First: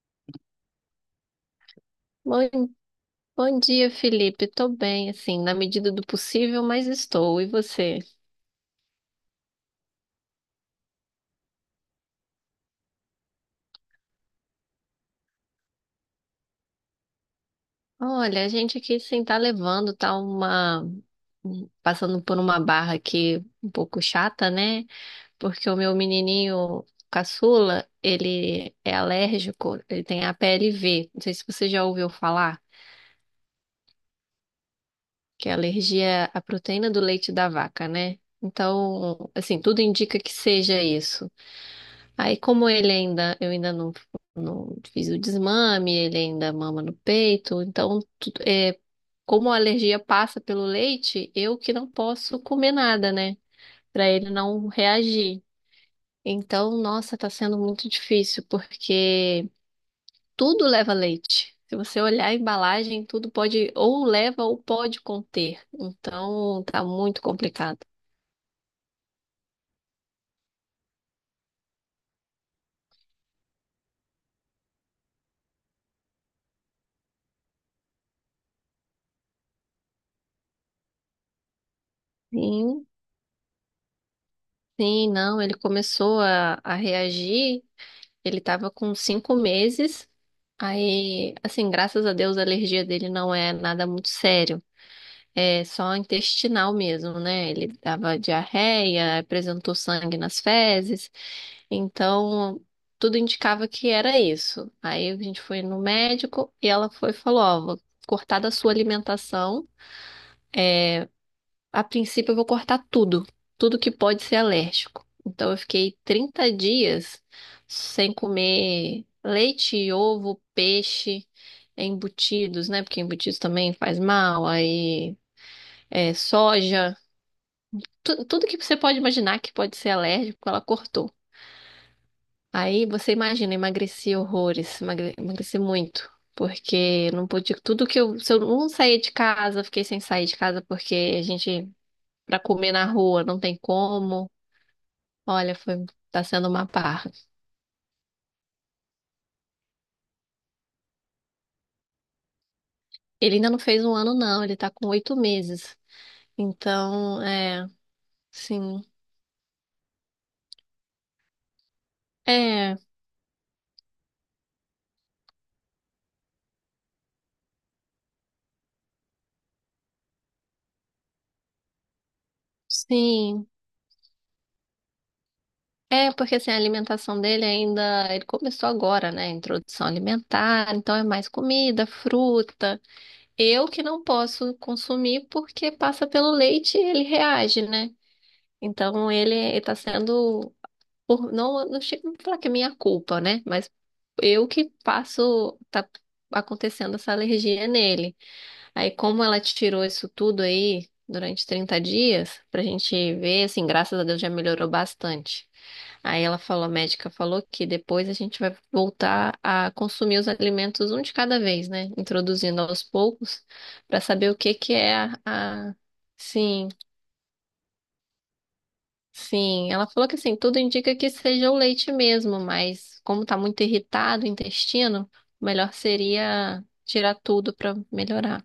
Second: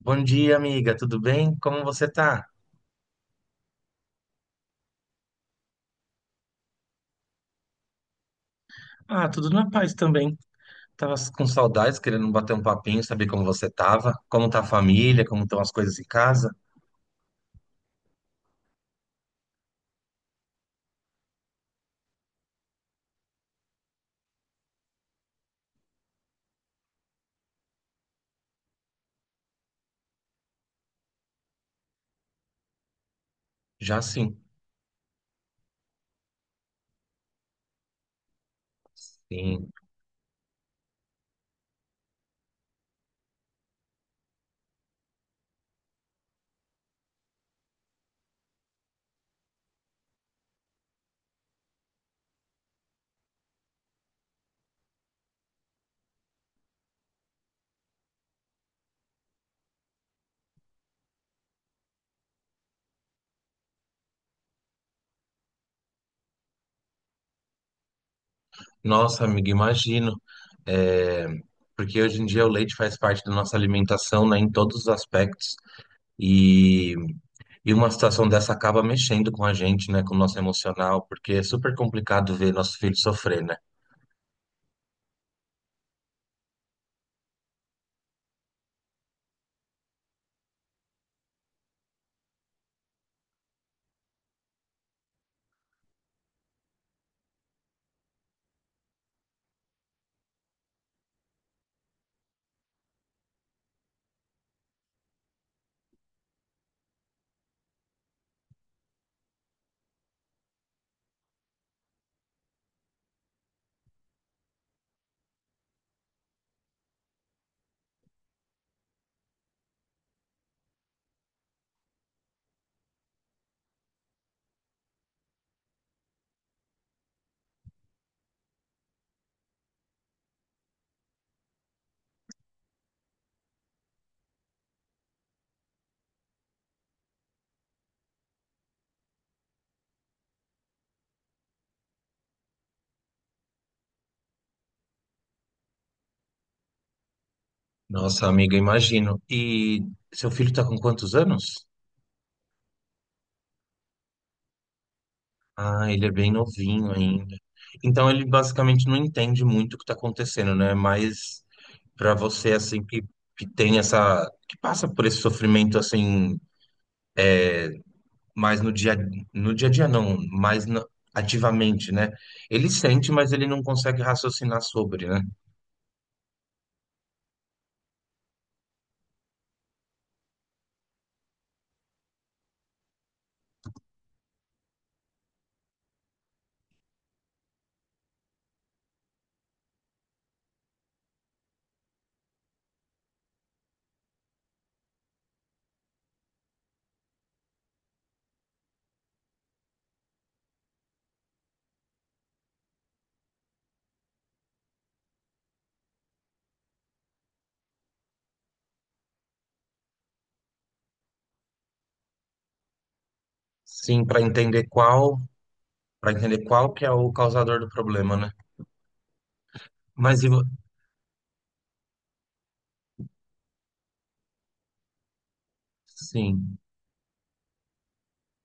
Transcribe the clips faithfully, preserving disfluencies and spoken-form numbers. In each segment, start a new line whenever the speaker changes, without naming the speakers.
Bom dia, amiga. Tudo bem? Como você tá?
Bom, bom dia, Felipe. Tô bem, assim, na medida do possível, mas estou. E você?
Ah, tudo na paz também. Tava com saudades, querendo bater um papinho, saber como você tava, como tá a família, como estão as coisas em casa.
Olha, a gente aqui sem tá levando, tá uma. um, passando por uma barra aqui um pouco chata, né? Porque o meu menininho caçula, ele é alérgico, ele tem a P L V. Não sei se você já ouviu falar,
Já sim.
que é alergia à proteína do leite da vaca, né? Então, assim,
Sim.
tudo indica que seja isso. Aí, como ele ainda, eu ainda não, não fiz o desmame, ele ainda mama no peito, então, tu- é, como a alergia passa pelo leite, eu que não posso comer nada, né? Pra ele não reagir. Então, nossa, tá sendo muito difícil, porque tudo leva leite. Se você olhar a embalagem, tudo pode, ou leva ou pode conter. Então, tá muito complicado.
Nossa, amiga, imagino. É, porque hoje em dia o leite faz parte da nossa alimentação, né, em todos os aspectos. E... e uma situação dessa acaba mexendo com a gente, né, com o nosso emocional, porque é super complicado ver nosso
Sim,
filho sofrer, né?
sim, não, ele começou a, a reagir. Ele tava com cinco meses. Aí, assim, graças a Deus, a alergia dele não é nada muito sério. É só intestinal mesmo, né? Ele dava diarreia, apresentou sangue nas fezes. Então, tudo indicava que era isso. Aí a gente foi no médico e ela foi e falou, ó, vou cortar da sua alimentação a princípio, eu vou cortar tudo, tudo que pode ser alérgico. Então, eu fiquei trinta dias sem comer leite, ovo, peixe, embutidos, né? Porque embutidos também faz mal, aí é, soja, tu- tudo que você pode imaginar que pode ser alérgico, ela cortou. Aí você imagina, eu emagreci horrores, emagre- emagreci muito. Porque não podia, tudo que eu, se eu não saía de casa, eu fiquei sem sair de casa porque a gente, pra comer na rua, não tem como. Olha, foi, tá sendo uma parra.
Nossa, amiga, imagino. E seu filho tá com quantos anos?
Ele ainda não fez um ano, não, ele tá com oito meses.
Ah, ele é bem novinho
Então,
ainda.
é,
Então ele
sim.
basicamente não entende muito o que está acontecendo, né? Mas para você
É,
assim que, que tem essa que passa por esse sofrimento assim mais no dia no dia a dia não, mais na- ativamente, né? Ele sente, mas ele
sim.
não consegue raciocinar sobre, né?
É, porque assim, a alimentação dele ainda. Ele começou agora, né? Introdução alimentar, então é mais comida, fruta. Eu que não posso consumir porque passa pelo leite e ele reage, né? Então ele, ele tá sendo por não, não chego a falar que é minha culpa, né? Mas eu que passo, tá acontecendo essa alergia nele. Aí, como ela tirou isso tudo aí durante trinta dias, pra gente ver, assim, graças a Deus já melhorou bastante. Aí ela falou, a médica falou que depois a gente vai voltar a consumir os alimentos um de cada vez, né? Introduzindo aos poucos, pra
Sim, para
saber o que
entender
que é a,
qual
a,
para entender
sim,
qual que é o causador do problema, né?
sim, ela falou que
Mas e
assim,
vo-
tudo indica que seja o leite mesmo, mas como tá muito irritado o intestino, melhor
sim.
seria tirar tudo para melhorar.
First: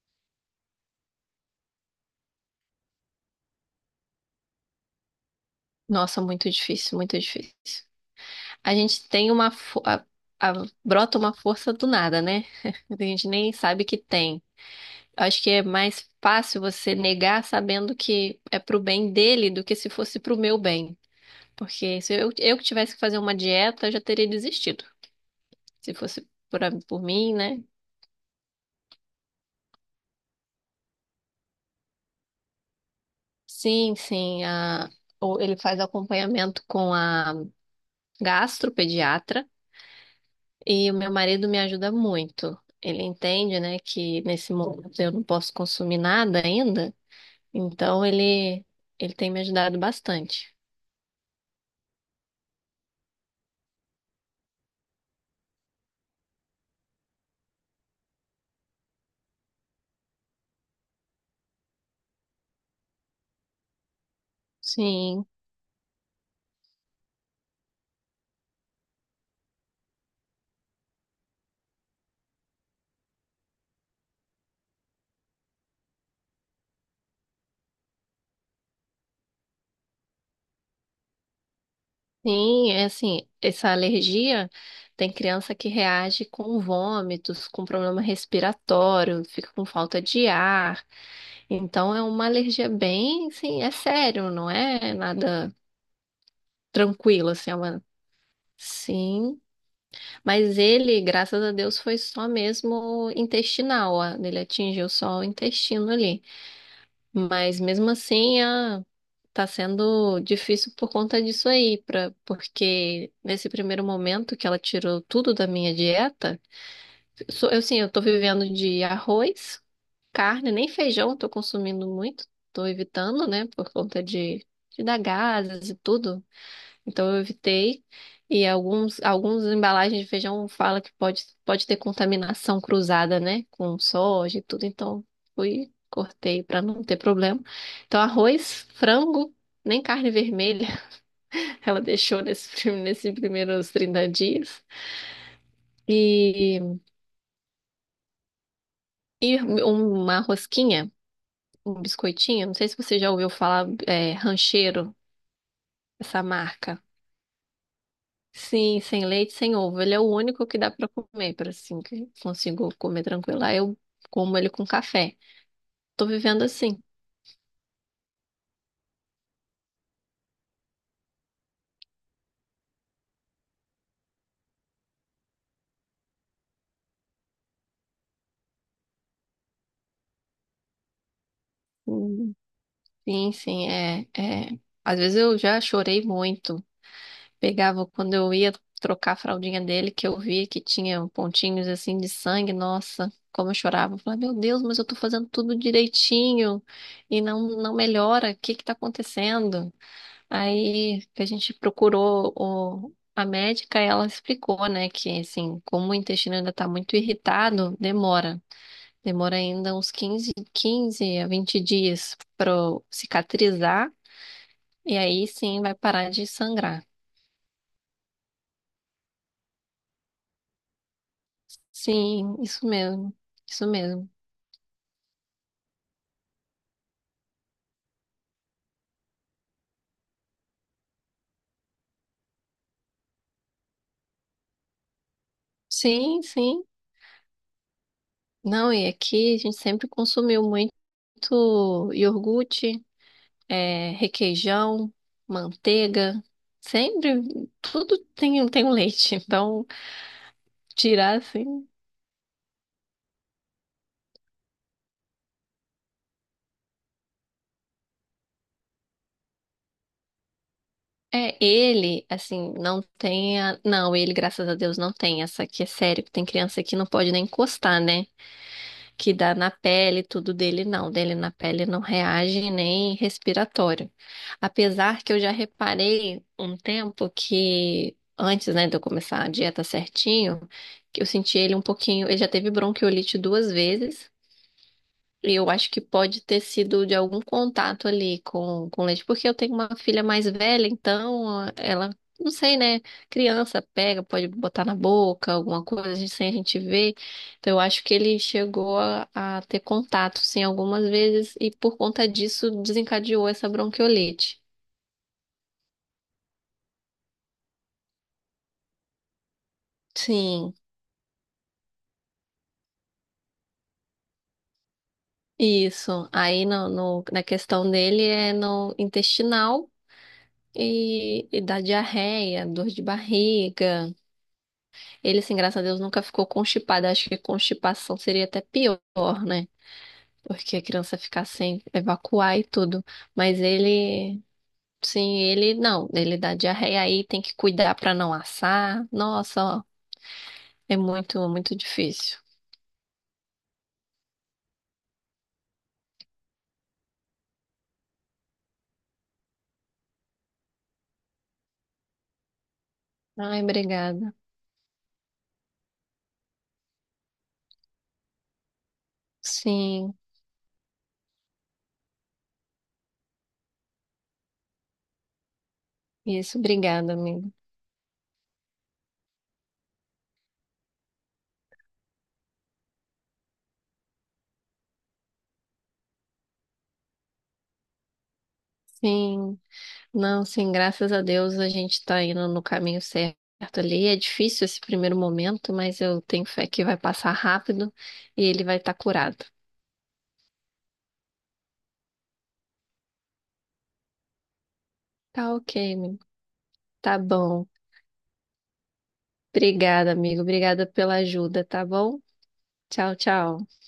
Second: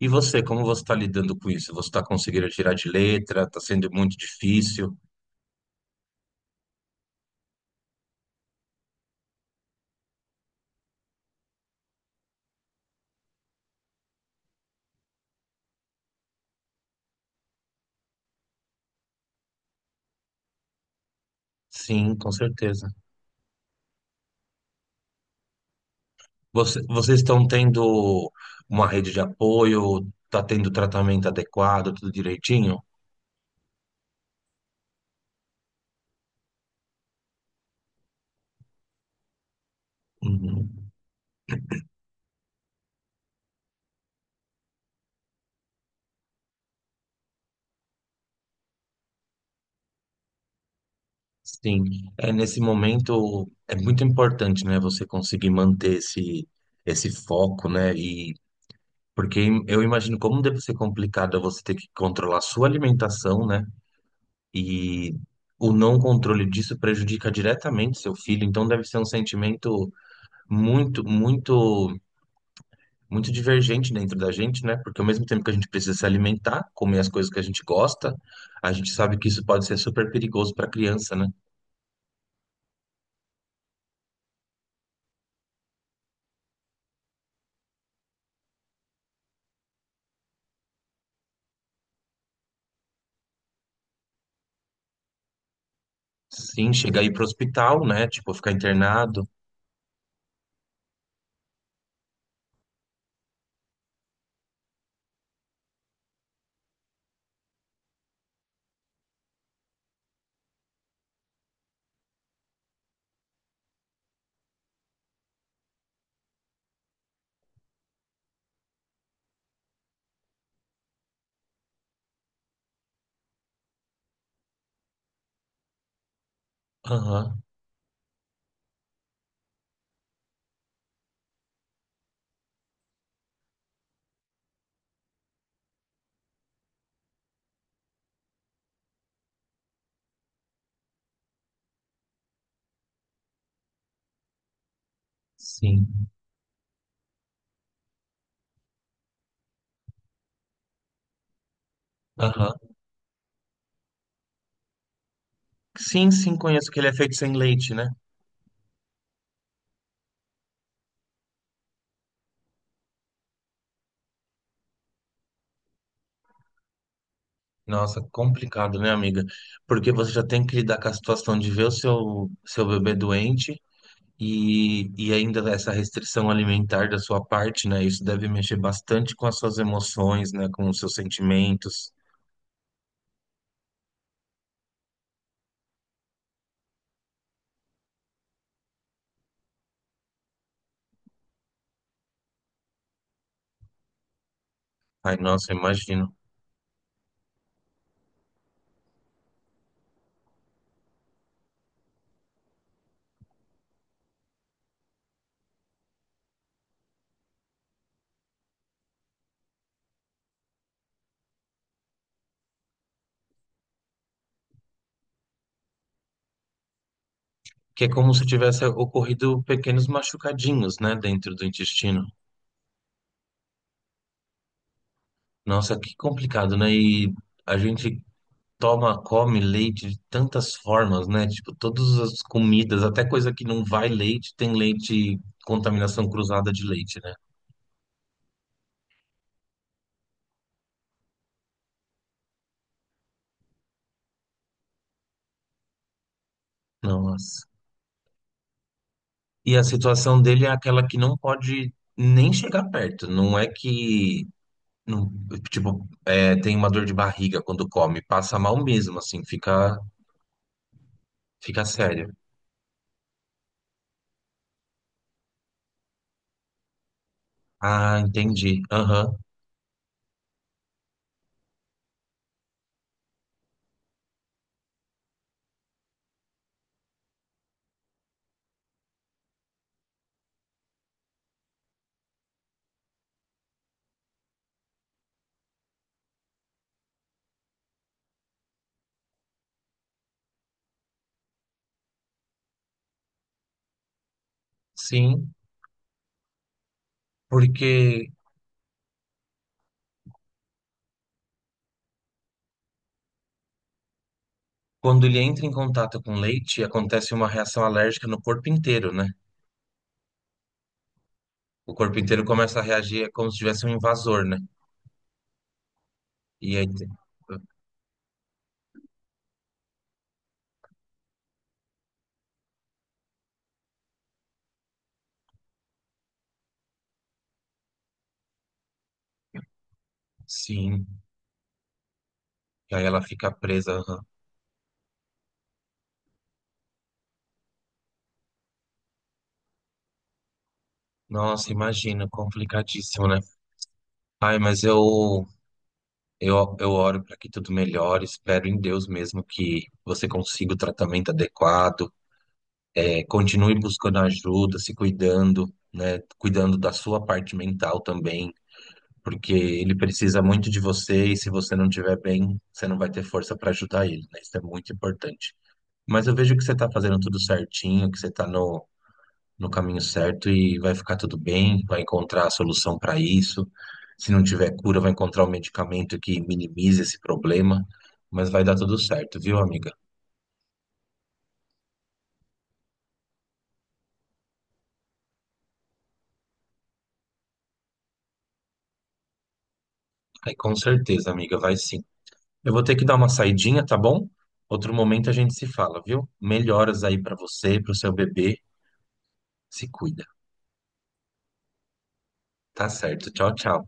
E você, como você está lidando com isso? Você está conseguindo tirar de letra? Está sendo muito difícil?
Nossa, muito difícil, muito difícil. A gente tem uma fo- a- a- brota uma força do nada, né? A gente nem sabe que tem. Acho que é mais fácil você negar sabendo que é pro bem dele do que se fosse pro meu bem. Porque se
Sim,
eu,
com
eu que
certeza.
tivesse que fazer uma dieta, eu já teria desistido. Se fosse por, a-
Você-
por
vocês
mim,
estão
né?
tendo uma rede de apoio, está tendo tratamento adequado, tudo direitinho?
Sim, sim. A, ou ele faz acompanhamento com a gastropediatra
Uhum.
e o meu marido me ajuda muito. Ele entende, né, que nesse momento eu não posso consumir nada ainda, então ele, ele tem me ajudado bastante.
Sim, é nesse momento é muito importante, né, você conseguir manter esse esse foco, né? E porque eu imagino como deve ser complicado é você ter que controlar a sua alimentação, né? E
Sim,
o não controle disso prejudica diretamente seu filho, então deve ser um sentimento muito, muito muito divergente dentro da gente, né? Porque ao mesmo tempo que a gente precisa se alimentar, comer as coisas que a gente gosta, a gente sabe que isso pode ser super perigoso para criança, né?
sim, é assim, essa alergia tem criança que reage com vômitos, com problema respiratório, fica com falta de ar. Então é uma alergia bem, sim, é sério, não é nada
Sim, chegar aí pro
tranquilo, assim, é uma...
hospital, né? Tipo, ficar internado.
Sim, mas ele, graças a Deus, foi só mesmo intestinal, ó. Ele atingiu só o intestino ali. Mas mesmo assim, ah, tá sendo difícil por conta disso aí, pra... porque nesse primeiro momento que ela tirou tudo da minha dieta, so- eu sim, eu tô vivendo de arroz, carne, nem feijão, eu tô consumindo muito, tô evitando, né, por conta de, de dar gases e tudo. Então eu
Aham,
evitei. E alguns, alguns embalagens de feijão fala que pode, pode ter contaminação cruzada, né? Com soja e tudo. Então fui, cortei para não ter problema. Então arroz, frango, nem carne vermelha ela deixou nesse, prim- nesses primeiros trinta dias.
sim.
E, e um, uma rosquinha, um biscoitinho. Não
Aham.
sei se você já ouviu falar, é, Rancheiro,
Sim,
essa
sim, conheço que
marca.
ele é feito sem leite, né?
Sim, sem leite, sem ovo. Ele é o único que dá pra comer, para assim que eu consigo comer tranquilo. Aí eu como ele com café. Tô vivendo assim.
Nossa, complicado, né, amiga? Porque você já tem que lidar com a situação de ver o seu, seu bebê doente. E, e ainda essa restrição alimentar da sua parte, né? Isso deve mexer bastante com as suas emoções, né? Com os seus sentimentos.
Hum. Sim, sim, é, é. Às vezes eu já chorei muito. Pegava quando eu ia trocar a fraldinha dele, que eu via que tinha pontinhos assim de sangue. Nossa, como eu chorava. Eu falava, meu Deus, mas eu tô
Ai,
fazendo
nossa, eu
tudo
imagino.
direitinho e não não melhora. O que que tá acontecendo? Aí que a gente procurou o, a médica, e ela explicou, né, que assim, como o intestino ainda está muito irritado, demora. Demora ainda uns quinze, quinze a vinte dias para cicatrizar e aí sim vai parar de sangrar.
Que é como se tivesse ocorrido pequenos machucadinhos, né? Dentro do intestino.
Sim, isso mesmo. Isso mesmo.
Nossa, que complicado, né? E a gente toma, come leite de tantas formas, né? Tipo, todas as comidas, até coisa que não vai leite, tem leite, contaminação
Sim,
cruzada de
sim.
leite, né?
Não, e aqui a gente sempre consumiu muito iogurte, é, requeijão, manteiga, sempre
Nossa.
tudo tem, tem, um leite.
E a
Então,
situação dele é aquela que não
tirar assim.
pode nem chegar perto. Não é que, não- tipo, é, tem uma dor de barriga quando come, passa mal mesmo, assim, fica,
É,
fica
ele,
sério.
assim, não tem a... Não, ele, graças a Deus, não tem essa que é sério, que tem criança que não pode nem encostar,
Ah,
né?
entendi.
Que
Aham,
dá na pele, tudo dele não. Dele na pele não reage nem respiratório. Apesar que eu já reparei um tempo que, antes, né, de eu começar a dieta certinho, que eu senti ele um pouquinho. Ele já teve bronquiolite duas vezes. Eu acho que pode ter sido de algum contato ali com, com leite, porque eu tenho uma filha mais velha, então ah, ela, não sei, né? Criança pega, pode botar na boca,
sim.
alguma coisa a gente- sem a gente ver. Então eu acho que
Porque
ele chegou a, a ter contato, sim, algumas vezes, e por conta disso desencadeou essa bronquiolite.
quando ele entra em contato com leite, acontece uma reação alérgica no corpo inteiro, né?
Sim,
O corpo inteiro começa a reagir, é como se tivesse um invasor, né?
isso. Aí
E aí,
no,
tem-
no- na questão dele é no intestinal e, e da diarreia, dor de barriga. Ele, assim, graças a Deus, nunca ficou constipado. Acho que constipação seria até pior, né? Porque a
sim.
criança ficar sem evacuar e
E
tudo.
aí ela fica
Mas
presa. Aham.
ele, sim, ele não. Ele dá diarreia aí, tem que cuidar pra não assar. Nossa, ó, é muito,
Nossa,
muito
imagina,
difícil.
complicadíssimo, né? Ai, mas eu Eu, eu oro para que tudo melhore, espero em Deus mesmo que você consiga o tratamento adequado, é,
Ai,
continue buscando
obrigada.
ajuda, se cuidando, né, cuidando da sua parte mental também, porque ele
Sim,
precisa muito de você e se você não estiver bem, você não vai ter força para ajudar ele, né? Isso é muito importante. Mas eu vejo
isso,
que você está
obrigada,
fazendo tudo
amigo.
certinho, que você está no caminho certo e vai ficar tudo bem, vai encontrar a solução para isso. Se não tiver cura, vai encontrar um medicamento que minimize esse problema, mas vai dar tudo certo, viu,
Sim,
amiga?
não, sim, graças a Deus a gente tá indo no caminho certo ali. É difícil esse primeiro momento, mas eu tenho fé que vai passar rápido e ele vai estar curado.
Aí com certeza, amiga, vai sim. Eu vou ter que dar uma saidinha, tá bom? Outro momento a gente
Tá
se
ok,
fala,
amigo.
viu? Melhoras
Tá
aí para
bom.
você, para o seu bebê. Se
Obrigada,
cuida.
amigo. Obrigada pela ajuda, tá bom?
Tá
Tchau,
certo. Tchau,
tchau.
tchau.